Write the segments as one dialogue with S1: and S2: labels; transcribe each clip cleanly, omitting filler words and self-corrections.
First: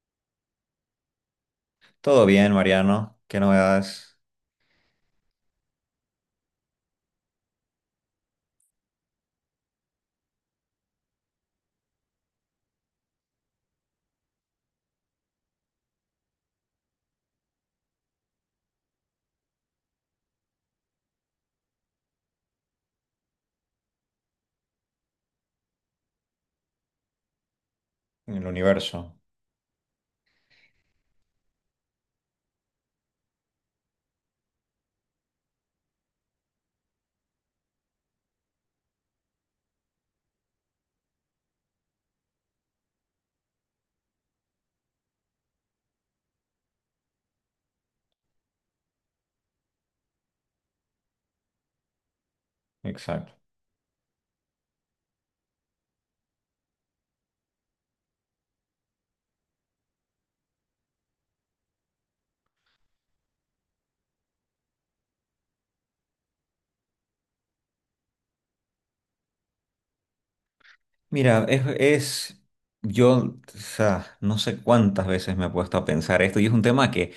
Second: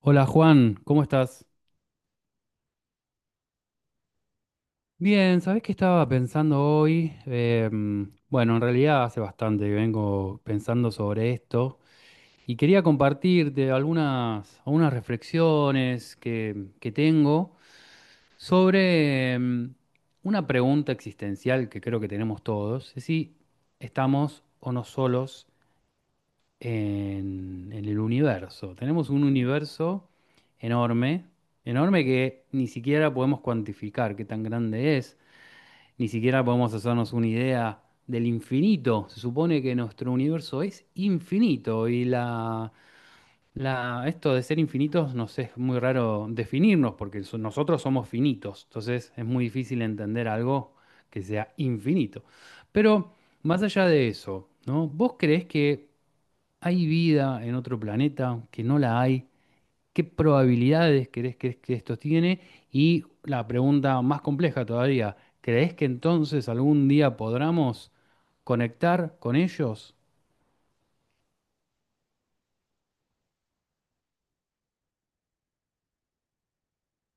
S1: Hola Juan, ¿cómo estás?
S2: Todo bien, Mariano. ¿Qué novedades
S1: Bien, ¿sabés qué estaba pensando hoy? Bueno, en realidad hace bastante que vengo pensando sobre esto y quería compartirte algunas reflexiones que tengo sobre una pregunta existencial que creo que tenemos todos, es si estamos o no solos en el
S2: en el
S1: universo. Tenemos
S2: universo?
S1: un universo enorme, enorme que ni siquiera podemos cuantificar qué tan grande es, ni siquiera podemos hacernos una idea del infinito. Se supone que nuestro universo es infinito y esto de ser infinitos nos es muy raro definirnos porque nosotros somos finitos, entonces es muy difícil entender algo que sea infinito. Pero
S2: Exacto.
S1: más allá de eso, ¿no? ¿Vos creés que ¿hay vida en otro planeta? ¿Que no la hay? ¿Qué probabilidades crees que esto tiene? Y la pregunta más compleja todavía, ¿crees que entonces algún día podamos conectar con ellos?
S2: Mira, yo, o sea, no sé cuántas veces me he puesto a pensar esto y es un tema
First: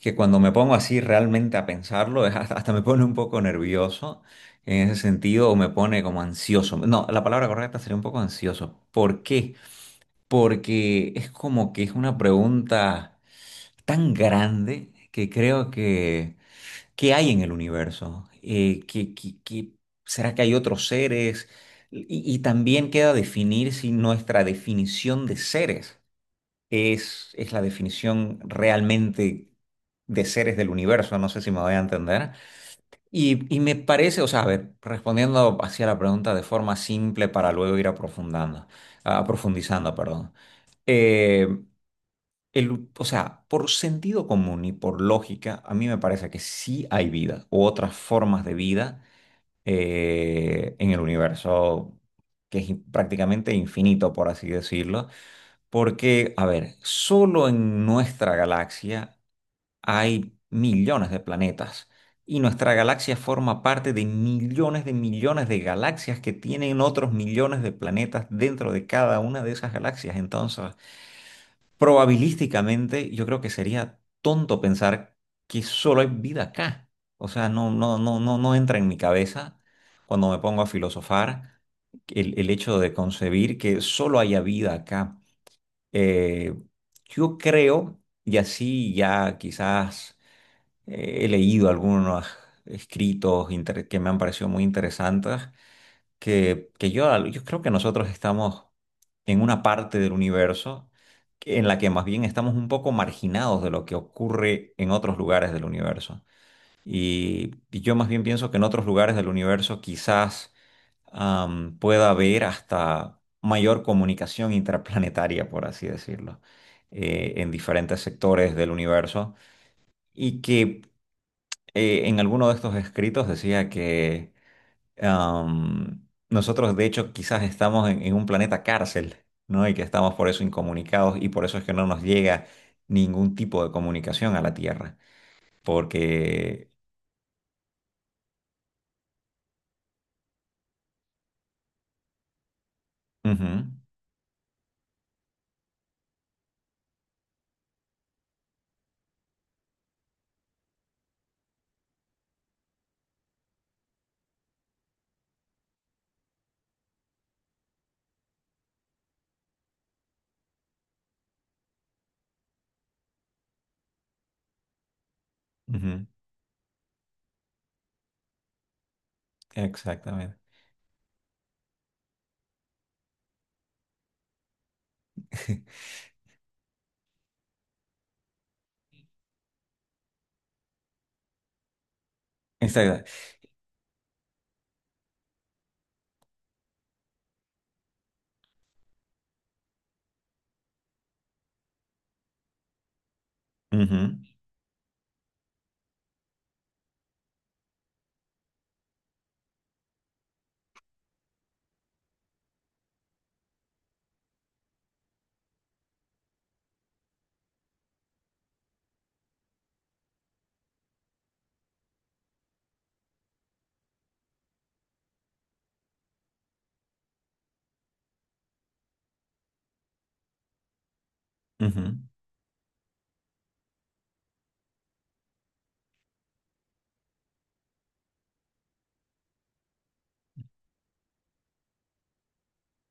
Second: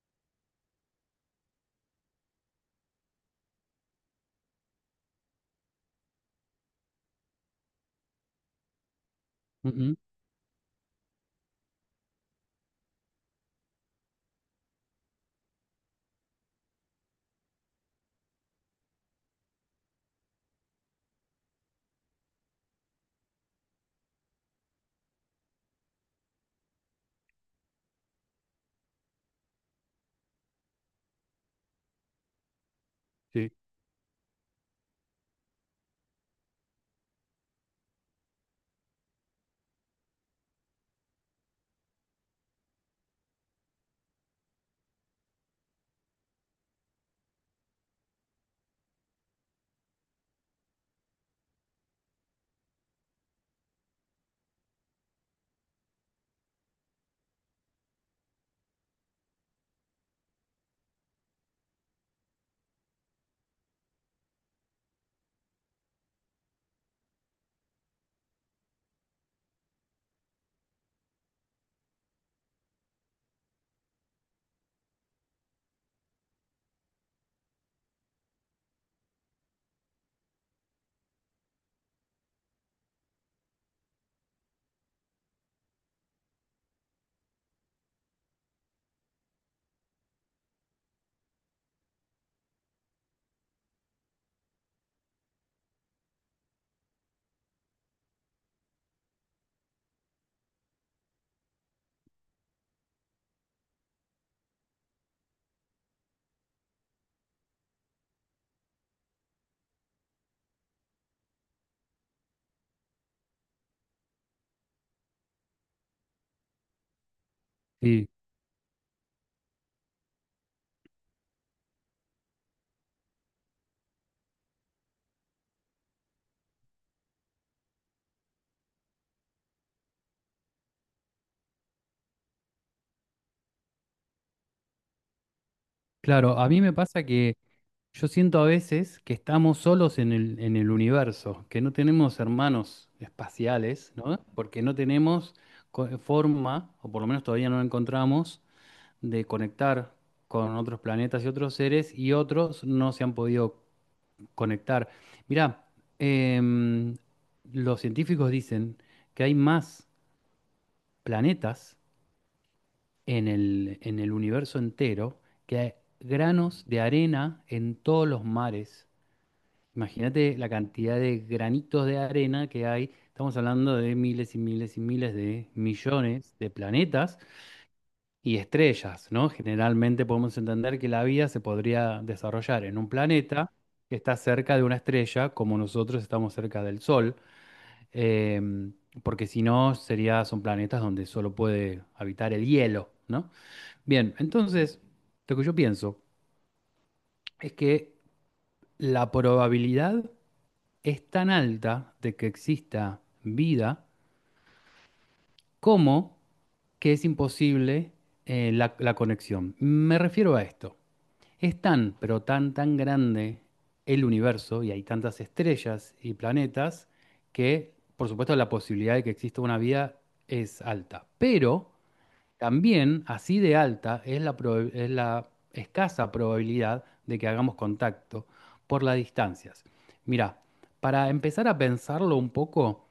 S2: que cuando me pongo así realmente a pensarlo, es hasta me pone un poco nervioso en ese sentido o me pone como ansioso. No, la palabra correcta sería un poco ansioso. ¿Por qué?
S1: Ujú.
S2: Porque es como que es una pregunta tan grande que creo que... ¿Qué hay en el universo? ¿Será que hay otros seres? Y también queda definir si nuestra definición de seres es la definición realmente de seres del universo. No sé si me voy a entender.
S1: Sí,
S2: Y me parece, o sea, a ver, respondiendo hacia la pregunta de forma simple para luego ir aprofundando, profundizando, perdón. Eh, o sea, por sentido común y por lógica, a mí me parece que sí hay vida u otras formas de vida en el universo que es prácticamente infinito, por así decirlo, porque, a ver, solo en nuestra galaxia hay millones de planetas y nuestra galaxia forma parte de millones de millones de galaxias que tienen otros millones de planetas dentro de cada una de esas galaxias. Entonces, probabilísticamente yo creo que sería tonto pensar que solo hay vida acá. O sea, no, no, no, no, no entra en mi cabeza cuando me pongo a filosofar el hecho de concebir que solo haya vida acá. Eh, yo creo, y así ya quizás he leído algunos escritos que me han parecido muy interesantes, que, que yo, yo creo que nosotros estamos en una parte del universo en la que más bien estamos un poco marginados de lo que ocurre en otros lugares del universo. Y yo más bien pienso que en otros lugares del universo quizás pueda haber hasta mayor comunicación intraplanetaria, por así decirlo, en diferentes
S1: sí,
S2: sectores del universo. Y que en alguno de estos escritos decía que nosotros, de hecho, quizás estamos en un planeta cárcel, ¿no? Y que estamos por eso incomunicados y por eso es que no nos llega ningún tipo de comunicación a la Tierra.
S1: claro, a mí
S2: Porque...
S1: me pasa que yo siento a veces que estamos solos en en el universo, que no tenemos hermanos
S2: Ujú,
S1: espaciales, ¿no? Porque no tenemos forma, o por lo menos todavía no la encontramos, de conectar con otros planetas y otros seres y otros no se han podido conectar. Mirá, em, los científicos dicen que hay más planetas en en el universo entero que hay
S2: ujú,
S1: granos de arena en todos los mares. Imagínate
S2: exactamente.
S1: la cantidad de granitos de arena que hay. Estamos hablando de miles y miles y miles de millones de planetas y estrellas, ¿no? Generalmente podemos entender que la vida se podría desarrollar en un
S2: Exacto.
S1: planeta que está cerca de una estrella, como nosotros estamos cerca del Sol, em, porque si no, sería, son planetas donde solo puede habitar el hielo, ¿no? Bien,
S2: Ujú,
S1: entonces, lo que yo pienso es que la probabilidad es tan alta de que exista vida como que es imposible la conexión. Me refiero a esto. Es tan, pero tan, tan grande el universo y hay tantas estrellas y planetas que, por supuesto, la posibilidad de que exista una vida es alta. Pero
S2: ujú,
S1: también, así de alta, es la, es la escasa probabilidad de que hagamos contacto por las distancias. Mira, para empezar a pensarlo un poco,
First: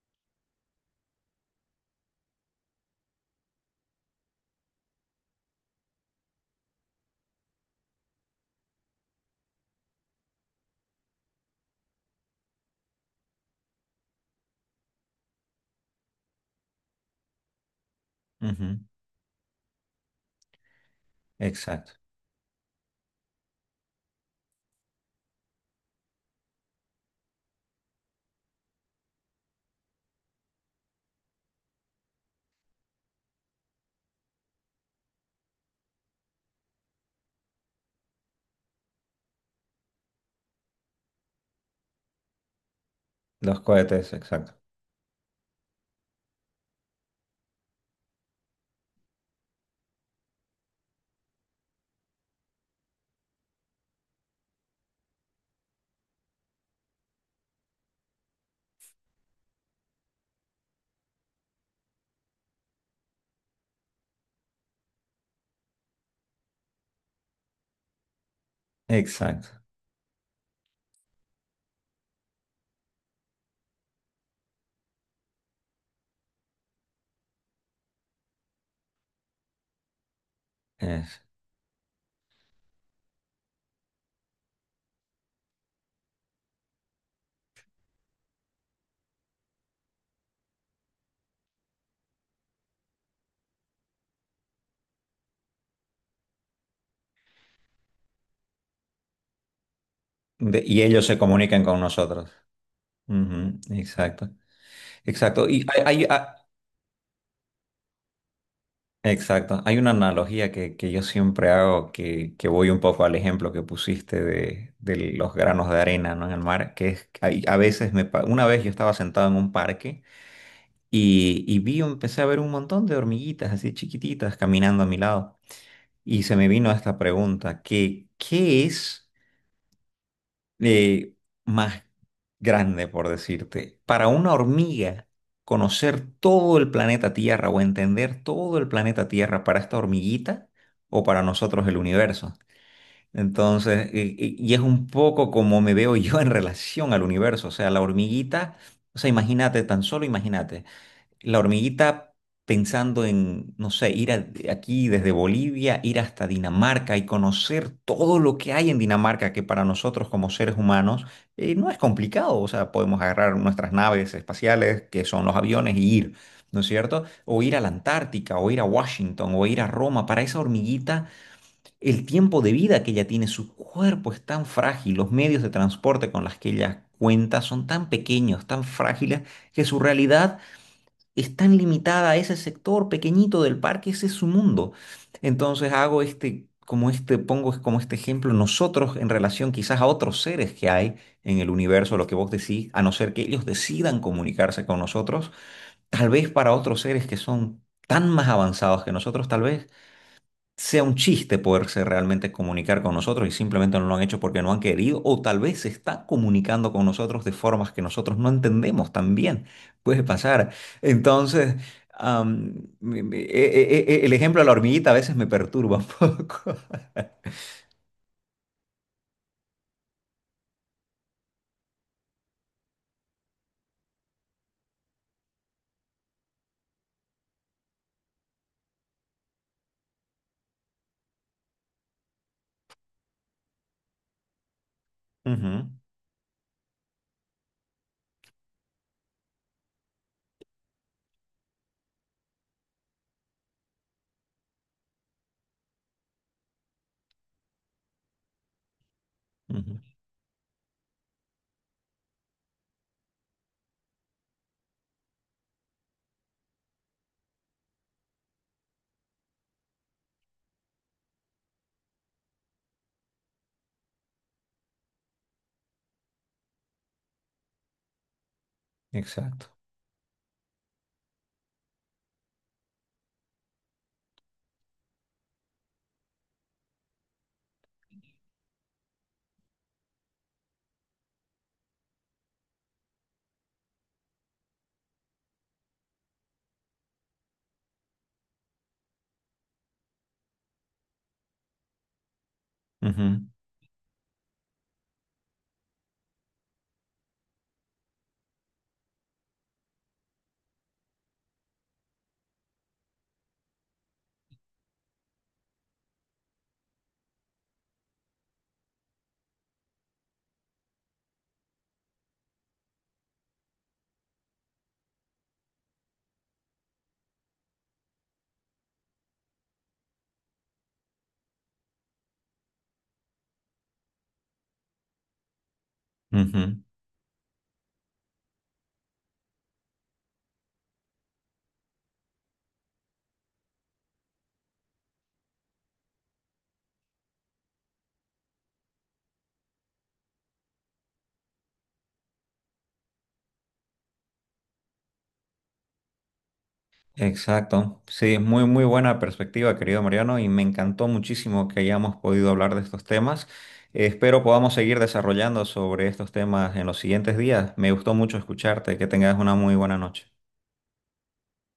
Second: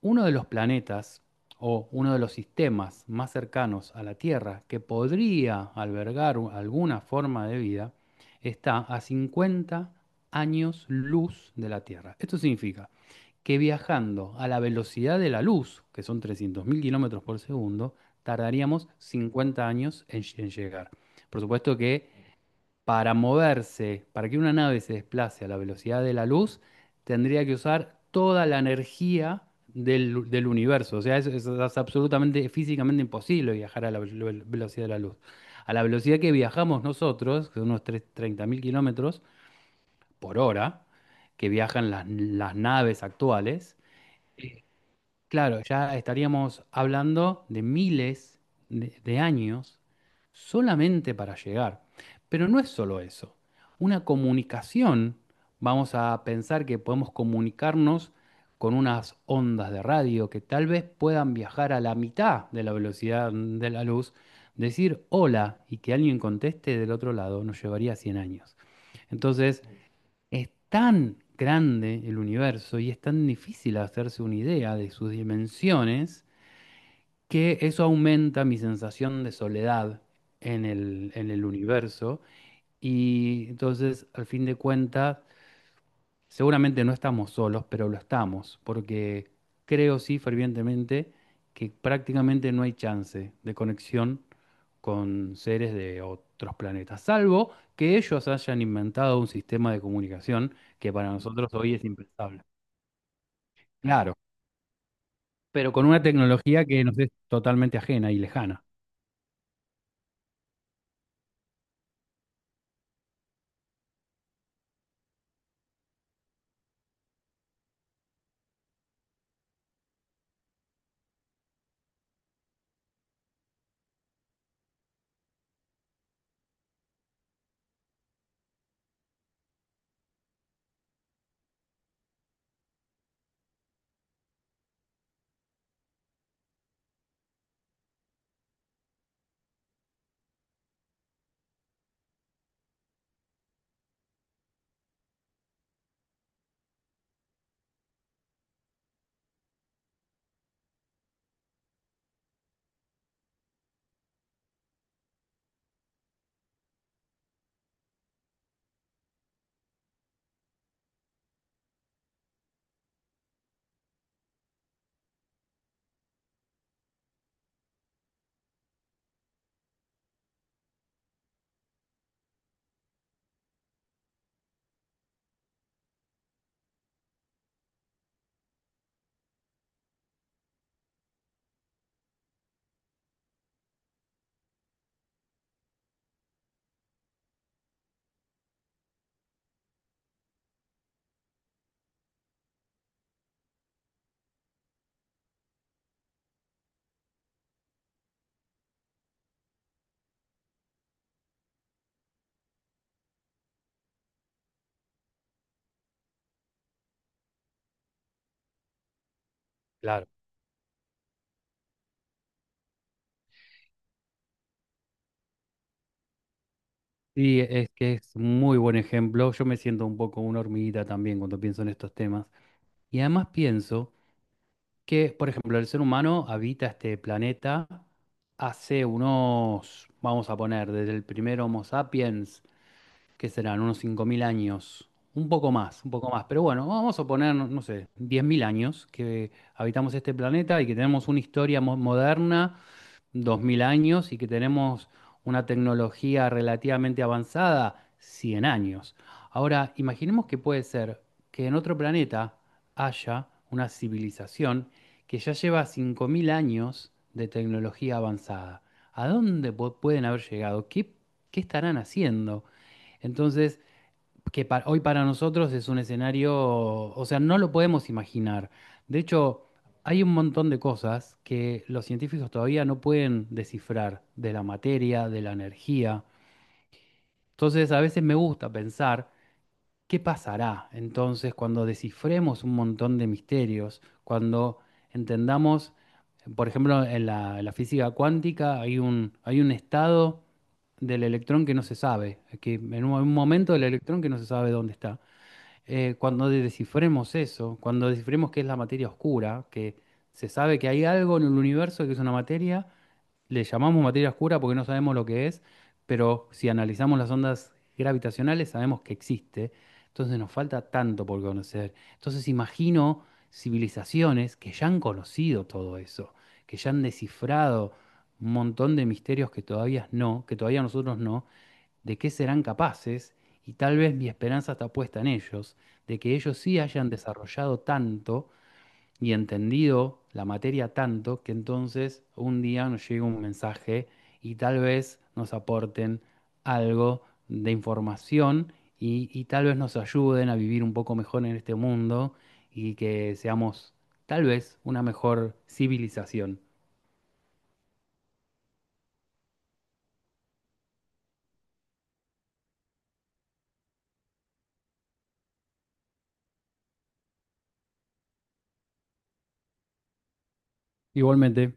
S1: uno de los planetas o uno de los sistemas más cercanos a la Tierra que podría albergar alguna forma de vida está a 50 años luz de la Tierra. Esto significa que viajando a la velocidad de la luz, que son 300.000 kilómetros por segundo,
S2: ujú.
S1: tardaríamos 50 años en llegar. Por supuesto
S2: Exacto.
S1: que para moverse, para que una nave se desplace a la velocidad de la luz, tendría que usar toda la energía del, del universo. O sea, eso es absolutamente físicamente imposible viajar a la velocidad de la luz. A la velocidad que viajamos nosotros, que son unos 30.000 kilómetros por hora, que viajan las naves
S2: Los
S1: actuales,
S2: cohetes, exacto.
S1: claro, ya estaríamos hablando de miles de años solamente para llegar. Pero no es solo eso. Una comunicación, vamos a pensar que podemos comunicarnos con unas ondas de radio que tal vez puedan viajar a la mitad de la velocidad de la luz, decir hola y que alguien conteste del otro lado nos llevaría 100 años.
S2: Exacto.
S1: Entonces, es tan grande el universo y es tan difícil hacerse una idea de sus dimensiones que eso aumenta mi sensación de soledad en
S2: Es.
S1: en el universo. Y entonces, al fin de cuentas, seguramente no estamos solos, pero lo estamos, porque creo sí fervientemente que prácticamente no hay chance de conexión con seres de otros planetas, salvo que ellos hayan inventado un sistema de comunicación
S2: De- y
S1: que
S2: ellos
S1: para
S2: se
S1: nosotros
S2: comunican
S1: hoy
S2: con
S1: es
S2: nosotros.
S1: impensable.
S2: Ujú,
S1: Claro,
S2: exacto. Exacto. Y
S1: pero con una tecnología que nos es totalmente ajena y lejana.
S2: exacto. Hay una analogía que yo siempre hago que voy un poco al ejemplo que pusiste de los granos de arena, ¿no?, en el mar, que es, a veces una vez yo estaba sentado en un parque y vi, empecé a ver un montón de hormiguitas así chiquititas caminando a mi lado y se me vino esta pregunta, que, ¿qué es eh, más grande, por decirte? Para una hormiga, conocer todo el planeta Tierra o entender todo el planeta Tierra para esta hormiguita o para nosotros el universo. Entonces, y es un poco como me veo yo en relación al universo. O sea, la hormiguita, o sea, imagínate, tan solo imagínate la hormiguita pensando en, no sé, ir aquí desde Bolivia, ir hasta Dinamarca y conocer todo lo que hay en Dinamarca, que para nosotros como seres humanos no es complicado. O sea, podemos agarrar nuestras naves espaciales, que son los aviones, y ir, ¿no es cierto? O ir a la Antártica, o ir a Washington, o ir a Roma. Para esa hormiguita, el tiempo de vida que ella tiene, su cuerpo es tan frágil, los medios de transporte con los que ella cuenta son tan pequeños, tan frágiles, que su realidad es tan limitada a ese sector pequeñito del parque, ese es su mundo. Entonces hago este, como este, pongo como este ejemplo nosotros en relación quizás a otros seres que hay en el universo, lo que vos decís, a no ser que ellos decidan comunicarse con nosotros, tal vez para otros seres que son tan más avanzados que nosotros, tal vez sea un chiste poderse realmente comunicar con nosotros y simplemente no lo han hecho porque no han querido o tal vez se están comunicando con nosotros de formas que nosotros no entendemos también. Puede
S1: Claro.
S2: pasar. Entonces, am, me- me- e- e- e- e, el ejemplo de la hormiguita a veces me perturba un poco.
S1: Y es que es muy buen ejemplo. Yo me siento un poco una hormiguita también cuando pienso en estos temas. Y además pienso que, por ejemplo, el ser humano habita este planeta hace unos, vamos a poner, desde el primer Homo sapiens, que serán unos 5.000 años,
S2: Ujú,
S1: un poco más, pero bueno, vamos a poner, no sé, 10.000 años que habitamos este planeta y que tenemos una historia moderna 2.000 años y que tenemos una tecnología relativamente avanzada, 100 años. Ahora,
S2: ujú.
S1: imaginemos que puede ser que en otro planeta haya una civilización que ya lleva 5.000 años de tecnología avanzada. ¿A dónde pueden haber llegado? ¿Qué, qué estarán haciendo? Entonces, que hoy para nosotros es un escenario, o sea, no lo podemos imaginar. De hecho,
S2: Exacto.
S1: hay un montón de cosas que los científicos todavía no pueden descifrar de la materia, de la energía. Entonces, a veces me gusta pensar qué pasará entonces cuando descifremos un montón de misterios, cuando entendamos, por ejemplo, en en la física cuántica hay un estado del electrón que no se sabe, que en un
S2: Ujú,
S1: momento del electrón que no se sabe dónde está. Cuando descifremos eso, cuando descifremos qué es la materia oscura, que se sabe que hay algo en el universo que es una materia, le llamamos materia oscura porque no sabemos lo que es, pero si analizamos las ondas gravitacionales sabemos que existe, entonces nos falta tanto por conocer. Entonces imagino civilizaciones que ya han conocido todo eso, que ya han descifrado un montón de misterios que todavía no, que todavía nosotros no, de qué serán capaces y tal vez mi esperanza está puesta en ellos, de que ellos sí
S2: ujú.
S1: hayan desarrollado tanto y entendido la materia tanto que entonces un día nos llegue un mensaje y tal vez nos aporten algo de información y tal vez nos ayuden a vivir un poco mejor en este mundo y que seamos tal vez una mejor civilización.
S2: Exacto. Sí, muy, muy buena perspectiva, querido Mariano, y me encantó muchísimo que hayamos podido hablar de estos temas. Espero podamos seguir desarrollando sobre estos temas en los siguientes días. Me gustó mucho escucharte. Que tengas una muy buena noche.
S1: Igualmente.